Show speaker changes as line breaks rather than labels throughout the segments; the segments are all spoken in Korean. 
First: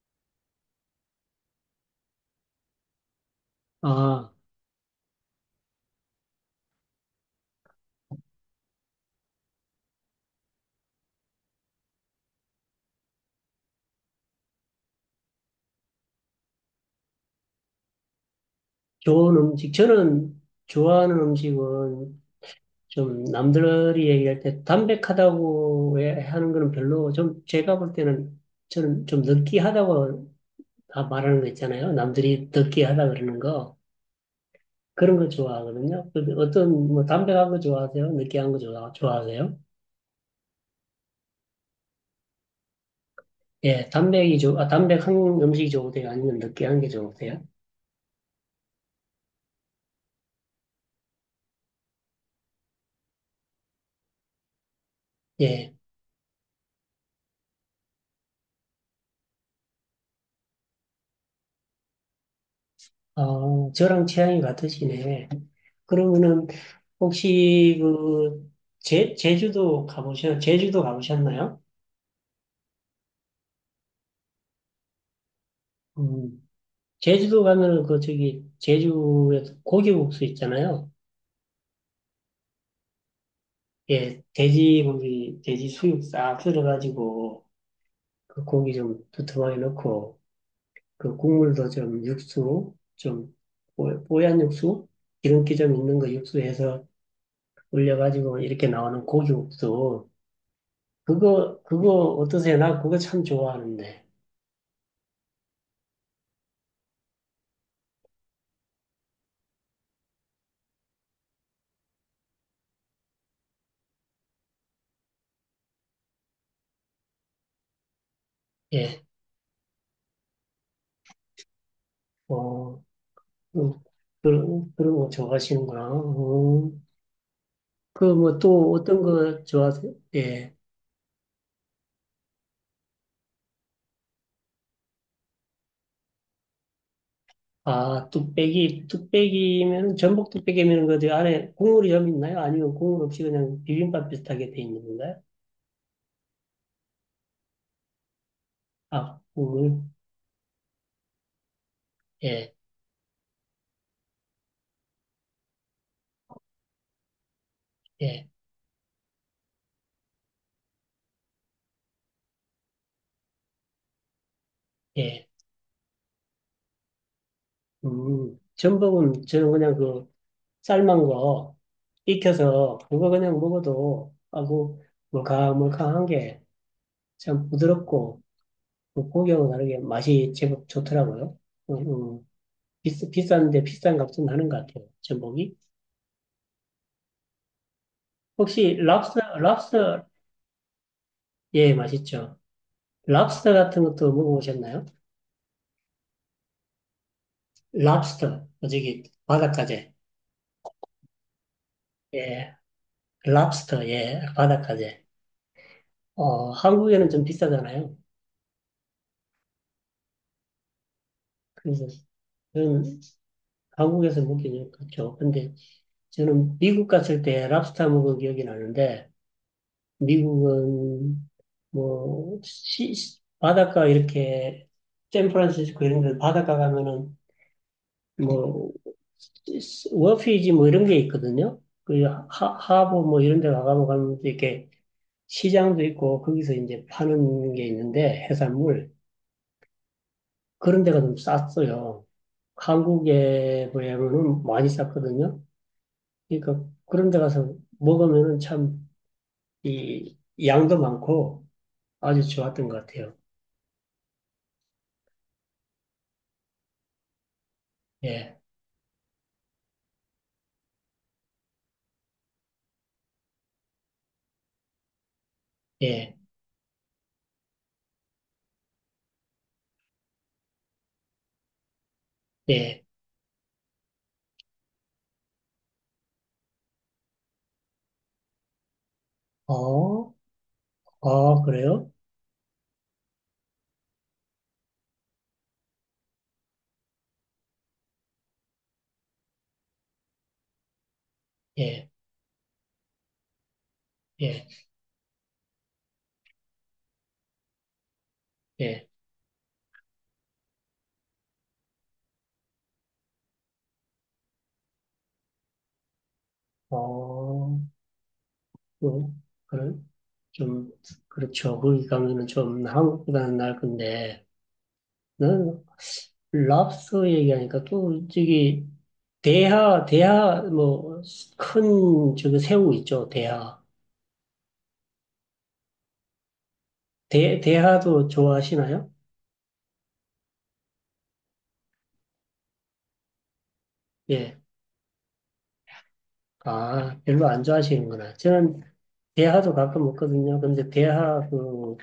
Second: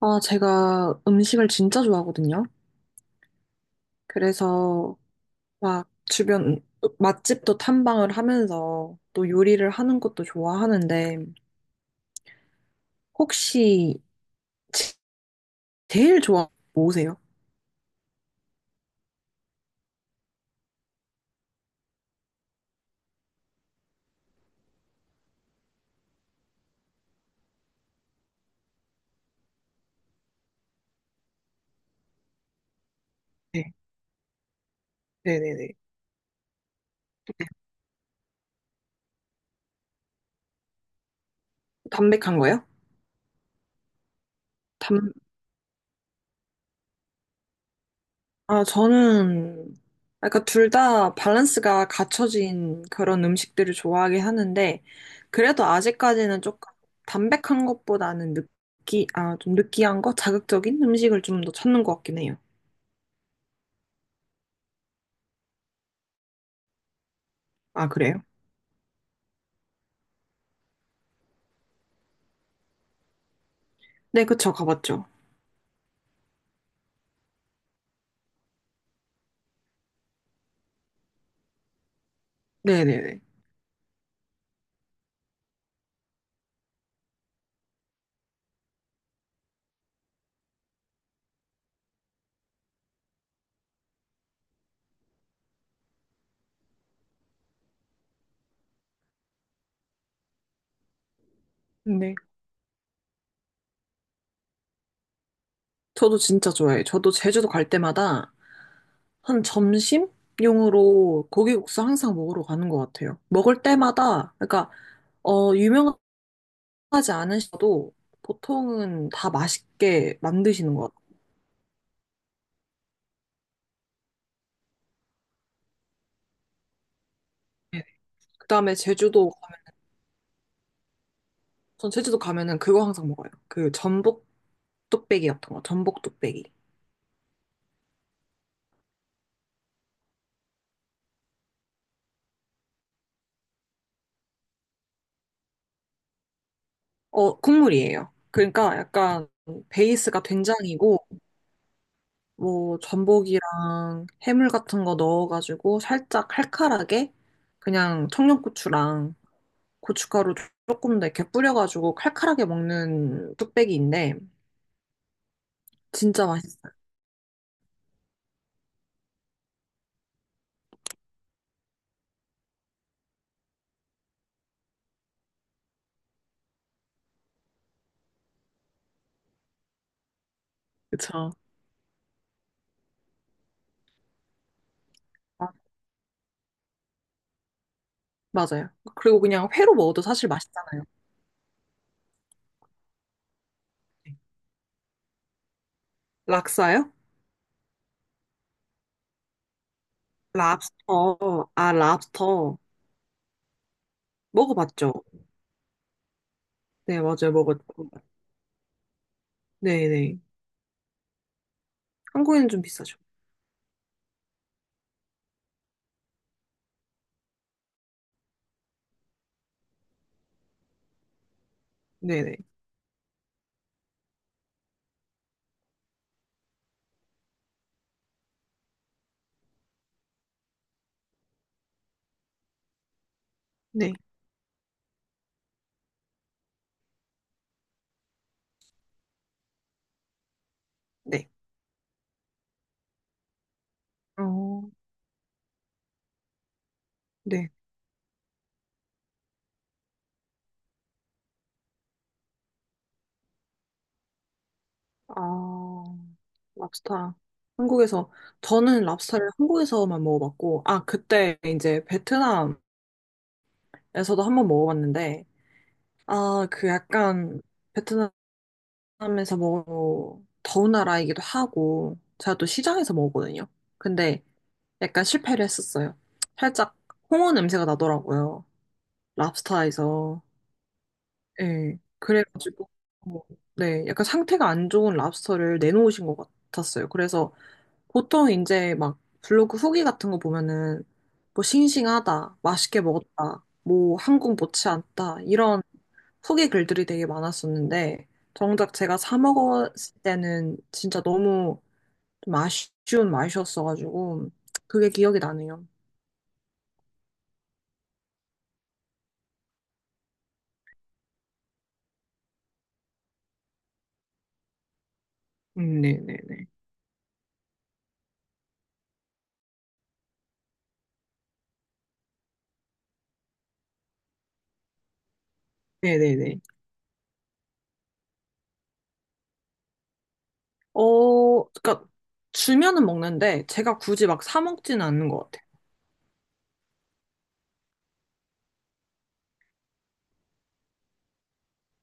아, 제가 음식을 진짜 좋아하거든요.
아,
그래서 막 주변 맛집도 탐방을 하면서 또 요리를 하는 것도 좋아하는데 혹시 제일 좋아하는 거 뭐세요?
좋은 음식. 저는 좋아하는 음식은 좀 남들이 얘기할 때 하는 거는 별로 좀 제가 볼 때는 저는 좀 느끼하다고 다 말하는 거 있잖아요. 남들이 느끼하다 그러는
네,
거. 그런 거
네네네.
좋아하거든요. 그 어떤 뭐 담백한 거 좋아하세요? 좋아하세요?
담백한 거요?
예,
담,
담백한 음식이 좋으세요? 아니면 느끼한 게 좋으세요?
아, 저는 약간 둘 다 밸런스가 갖춰진 그런 음식들을 좋아하긴 하는데 그래도
예.
아직까지는 조금 담백한 것보다는 아, 좀 느끼한 거? 자극적인 음식을 좀 더 찾는 것 같긴 해요.
어, 저랑 취향이 같으시네. 그러면은 혹시
아, 그래요?
그 제주도 제주도 가보셨나요?
네, 그쵸. 가봤죠.
음, 제주도 가면은 그 저기 제주에서 고기국수 있잖아요.
네네네.
예, 돼지 고기, 돼지 수육 싹 썰어가지고 그 고기 좀 두툼하게 넣고 그 국물도 좀 육수 좀 뽀얀 육수 기름기 좀 있는 거 육수해서 올려가지고 이렇게 나오는 고기국수 그거
네.
어떠세요? 나 그거 참 좋아하는데.
저도 진짜 좋아해요. 저도 제주도 갈 때마다 한 점심용으로 고기국수 항상 먹으러 가는 것 같아요. 먹을 때마다, 그러니까, 어, 유명하지 않으셔도
예,
보통은 다 맛있게 만드시는 것 같아요.
어, 음, 그런 거 좋아하시는구나. 어,
네.
그뭐 또
그다음에
어떤
제주도,
거
가면-
좋아하세요? 예.
전 제주도 가면은 그거 항상 먹어요. 그 전복 뚝배기 같은 거, 전복 뚝배기.
아, 뚝배기면, 전복 뚝배기면 그 안에 국물이 좀 있나요? 아니면 국물 없이 그냥 비빔밥 비슷하게 돼 있는 건가요?
어, 국물이에요. 그러니까
아,
약간
국물?
베이스가 된장이고,
예,
뭐 전복이랑 해물 같은 거 넣어가지고 살짝 칼칼하게 그냥
예,
청양고추랑 고춧가루 조금 더 이렇게 뿌려가지고 칼칼하게 먹는 뚝배기인데
예.
진짜 맛있어요.
전복은 저는 그냥 그 삶은 거 익혀서 그거 그냥 먹어도, 아고, 물캉물캉한 게 참 부드럽고 그 고기하고 다르게 맛이 제법
그쵸?
좋더라고요. 음, 음. 비싼데 비싼 값은 하는 것 같아요.
아,
전복이.
맞아요.
혹시
그리고 그냥 회로 먹어도
랍스터,
사실 맛있잖아요.
예, 맛있죠. 랍스터 같은 것도 먹어보셨나요?
락사요?
랍스터, 어, 저기 바닷가재.
랍스터. 아,
예,
랍스터.
랍스터, 예,
먹어봤죠?
바닷가재. 어,
네,
한국에는 좀
맞아요. 먹었고.
비싸잖아요.
네네.
그래서
한국에는 좀 비싸죠.
저는 한국에서 먹기는 그렇죠. 근데 저는 미국 갔을 때 랍스터 먹은 기억이 나는데 미국은
네네.
뭐 바닷가 이렇게 샌프란시스코 이런 데 바닷가 가면은 뭐 워피지 뭐 이런 게 있거든요. 그 하, 하버 뭐 이런 데 가가면
네.
가면 또 이렇게 시장도 있고 거기서 이제 파는 게 있는데 해산물 그런 데가 좀
네.
쌌어요. 한국에 비하면은 많이
어,
쌌거든요. 그러니까 그런 데
네.
가서 먹으면은 참 이 양도 많고 아주 좋았던 것 같아요.
아, 랍스타. 한국에서,
예.
저는 랍스타를 한국에서만 먹어봤고, 아, 그때 이제 베트남에서도 한번 먹어봤는데,
예,
아, 그 약간 베트남에서 먹어, 더운 나라이기도 하고, 제가 또
예,
시장에서 먹었거든요. 근데 약간 실패를 했었어요. 살짝 홍어 냄새가 나더라고요.
어,
랍스타에서.
어,
예.
그래요?
그래가지고, 뭐, 네, 약간 상태가 안 좋은 랍스터를 내놓으신 것 같았어요. 그래서 보통 이제 막 블로그 후기 같은 거 보면은 뭐
예,
싱싱하다, 맛있게 먹었다, 뭐 한국
예,
못지 않다 이런 후기 글들이 되게 많았었는데 정작
예,
제가 사 먹었을 때는 진짜 너무 좀 아쉬운 맛이었어가지고 그게 기억이 나네요.
어, 그, 그 좀, 그렇죠. 거기 가면은 좀 한국보다는 나을 건데, 나는
네네네.
랍스터 얘기하니까 또 저기, 대하, 뭐, 큰, 저기 새우 있죠, 대하.
네네네.
대하도 좋아하시나요?
어, 그러니까 주면은 먹는데 제가 굳이 막
예,
사 먹지는 않는 것 같아요.
아, 별로 안 좋아하시는구나. 저는 대하도 가끔 먹거든요. 근데 대하 그,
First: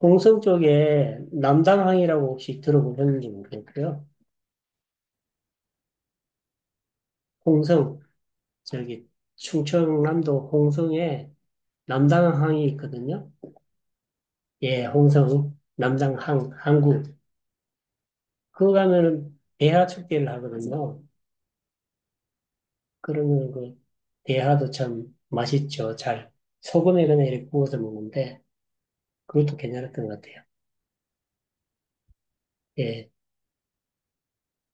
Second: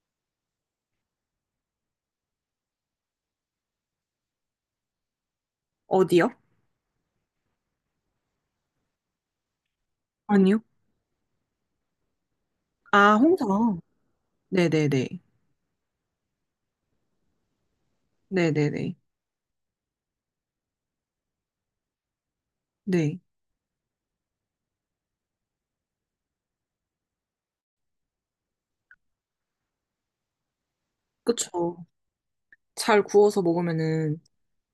홍성 쪽에 남당항이라고 혹시 들어보셨는지 모르겠고요.
어디요?
홍성 저기 충청남도
아니요?
홍성에 남당항이
아,
있거든요.
홍성.
예,
네네네.
홍성, 남당항, 항구. 그거
네네네.
가면은 대하 축제를 하거든요.
네.
그러면 그 대하도 참 맛있죠. 잘 소금에 그냥 이렇게 구워서 먹는데 그것도 괜찮았던 것 같아요.
그쵸. 잘
예,
구워서 먹으면은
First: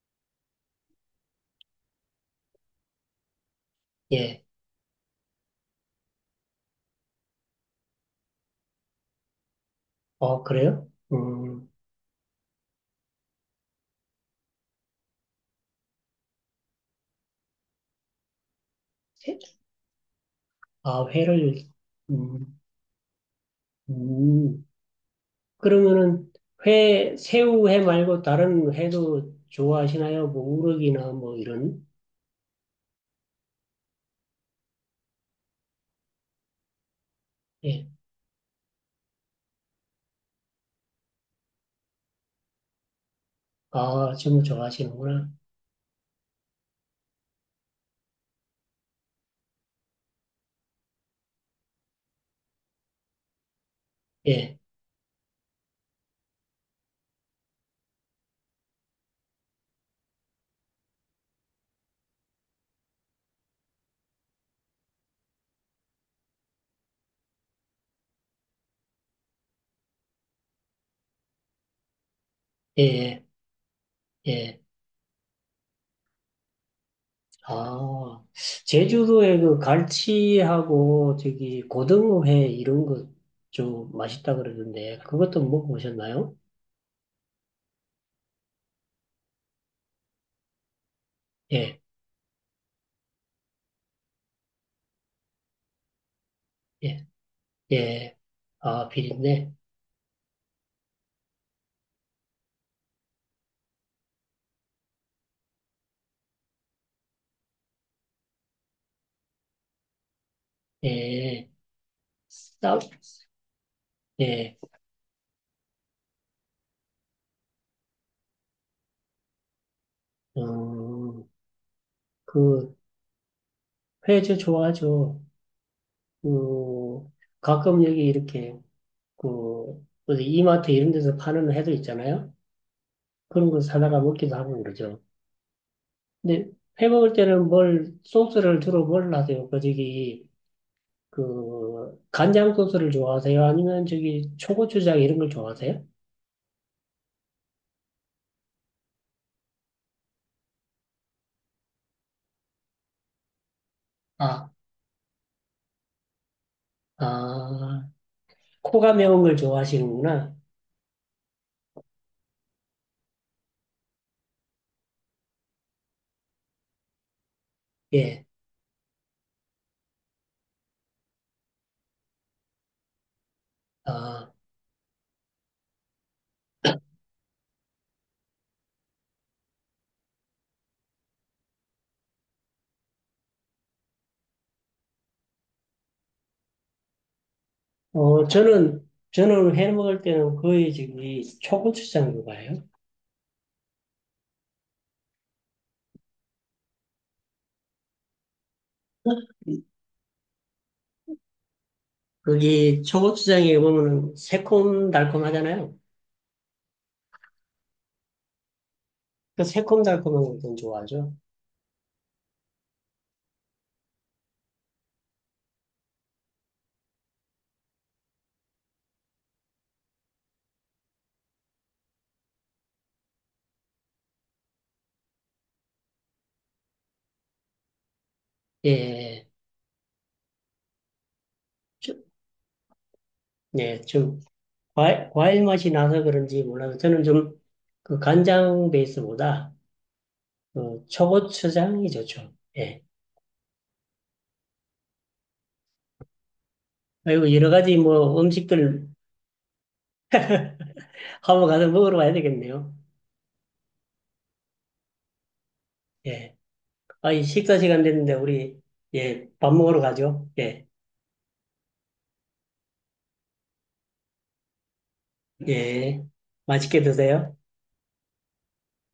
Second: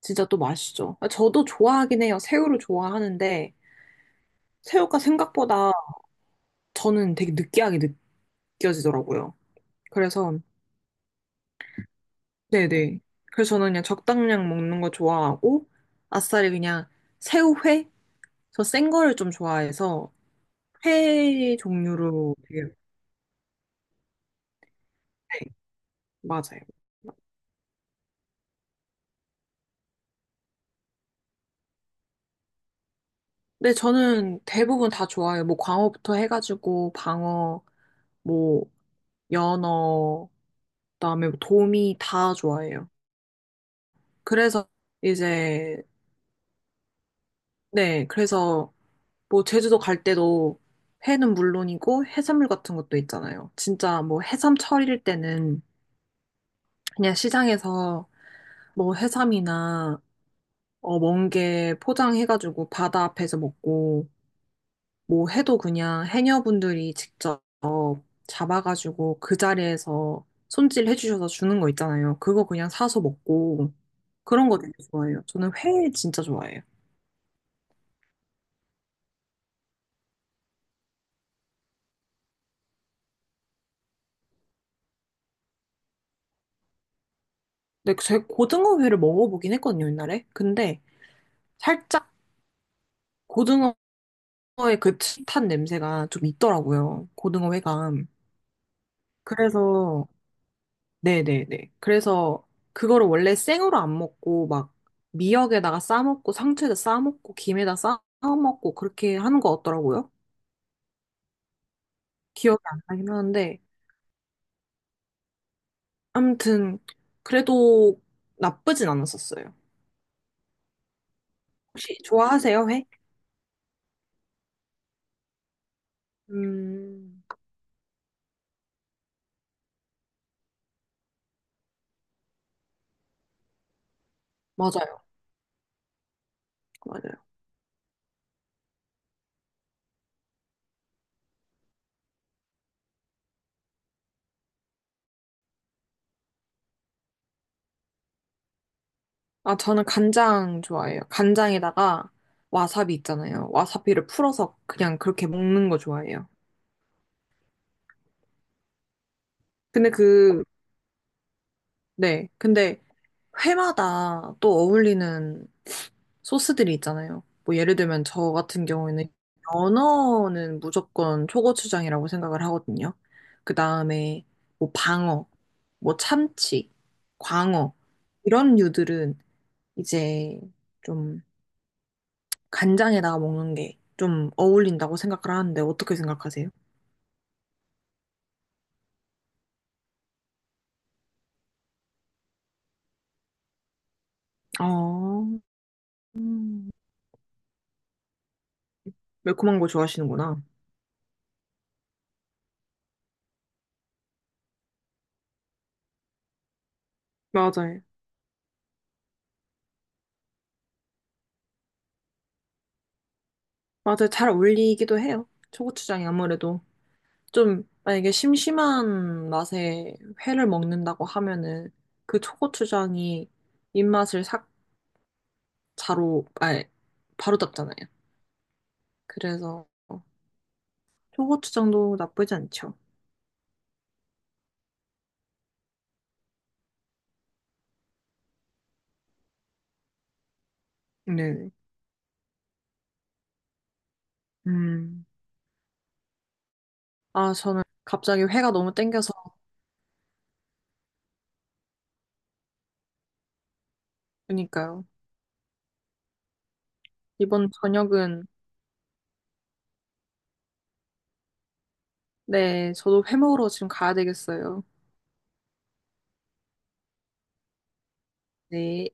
진짜 또 맛있죠. 아, 저도 좋아하긴 해요. 새우를 좋아하는데
예.
새우가 생각보다 저는 되게 느끼하게 느껴지더라고요. 그래서
어, 그래요?
네네. 그래서 저는 그냥 적당량 먹는 거 좋아하고 아싸리 그냥 새우회? 저 센 거를 좀
회?
좋아해서
아,
회
회를,
종류로
음,
되게
음.
네,
그러면은
맞아요.
회, 새우회 말고 다른 회도 좋아하시나요? 뭐 우럭이나 뭐 이런?
네, 저는 대부분 다 좋아해요. 뭐 광어부터 해가지고 방어,
예.
뭐 연어, 그다음에 뭐 도미 다 좋아해요.
아, 전부
그래서
좋아하시는구나.
이제, 네, 그래서 뭐 제주도 갈 때도 회는 물론이고 해산물 같은 것도 있잖아요. 진짜 뭐 해삼
예,
철일 때는 그냥 시장에서 뭐 해삼이나 어, 멍게 포장해가지고 바다 앞에서 먹고 뭐 해도 그냥 해녀분들이 직접 잡아가지고 그 자리에서 손질해 주셔서 주는 거 있잖아요. 그거 그냥
예,
사서
예.
먹고 그런 거
예.
되게 좋아해요. 저는 회 진짜 좋아해요.
아, 제주도에 그 갈치하고 저기 고등어회 이런 거 좀 맛있다 그러던데 그것도 먹어보셨나요?
근데 제 고등어회를 먹어보긴 했거든요, 옛날에. 근데
예,
살짝 고등어의 그 옅은 냄새가 좀
예,
있더라고요. 고등어회가.
예. 아, 비린내.
그래서, 네네네. 그래서 그거를 원래 생으로 안 먹고 막 미역에다가 싸먹고 상추에다 싸먹고 김에다 싸먹고 그렇게 하는 거 같더라고요.
예,
기억이
쌉.
안 나긴 하는데.
예,
아무튼, 그래도 나쁘진 않았었어요.
음,
혹시 좋아하세요,
그
회?
회저 좋아하죠. 그,
음,
가끔 여기 이렇게, 그, 어디 이마트 이런 데서 파는 해도 있잖아요? 그런 거 사다가 먹기도 하고 그러죠.
맞아요.
근데 해 먹을
맞아요.
때는 뭘, 소스를 주로 뭘 하세요? 그, 저기, 그, 간장 소스를 좋아하세요? 아니면 저기, 초고추장 이런 걸 좋아하세요?
아, 저는 간장 좋아해요. 간장에다가 와사비 있잖아요. 와사비를
아,
풀어서 그냥 그렇게 먹는 거 좋아해요.
아, 코가 매운 걸
근데
좋아하시는구나.
그, 네. 근데 회마다 또 어울리는 소스들이 있잖아요. 뭐 예를 들면
예.
저 같은 경우에는 연어는 무조건 초고추장이라고 생각을 하거든요. 그 다음에
아,
뭐 방어, 뭐 참치, 광어, 이런 류들은 이제 좀 간장에다가 먹는 게 좀 어울린다고 생각을 하는데 어떻게 생각하세요?
어, 저는 해 먹을 때는 거의 저기, 초고추장좋아해요
어, 음, 매콤한 거 좋아하시는구나.
거기 초고추장에 보면은 새콤달콤하잖아요.
맞아요.
그 새콤달콤한 걸 좀 좋아하죠.
맞아요. 잘 어울리기도 해요. 초고추장이 아무래도 좀 만약에 심심한 맛에 회를 먹는다고 하면은 그 초고추장이 입맛을 싹 자로, 아니, 바로 잡잖아요.
예,
그래서 초고추장도
좀,
나쁘지 않죠.
네, 좀 과일, 과일 맛이 나서 그런지 몰라도 저는 좀 그 간장 베이스보다 그
네.
초고추장이 좋죠. 예.
음.
그리고
아,
여러
저는
가지 뭐
갑자기 회가 너무
음식들
땡겨서
하고 가서 먹으러 가야 되겠네요.
그러니까요.
예. 아, 이
이번
식사 시간 됐는데
저녁은
우리 예, 밥 먹으러 가죠. 예,
네, 저도 회 먹으러 지금 가야 되겠어요.
예. 맛있게 드세요.
네.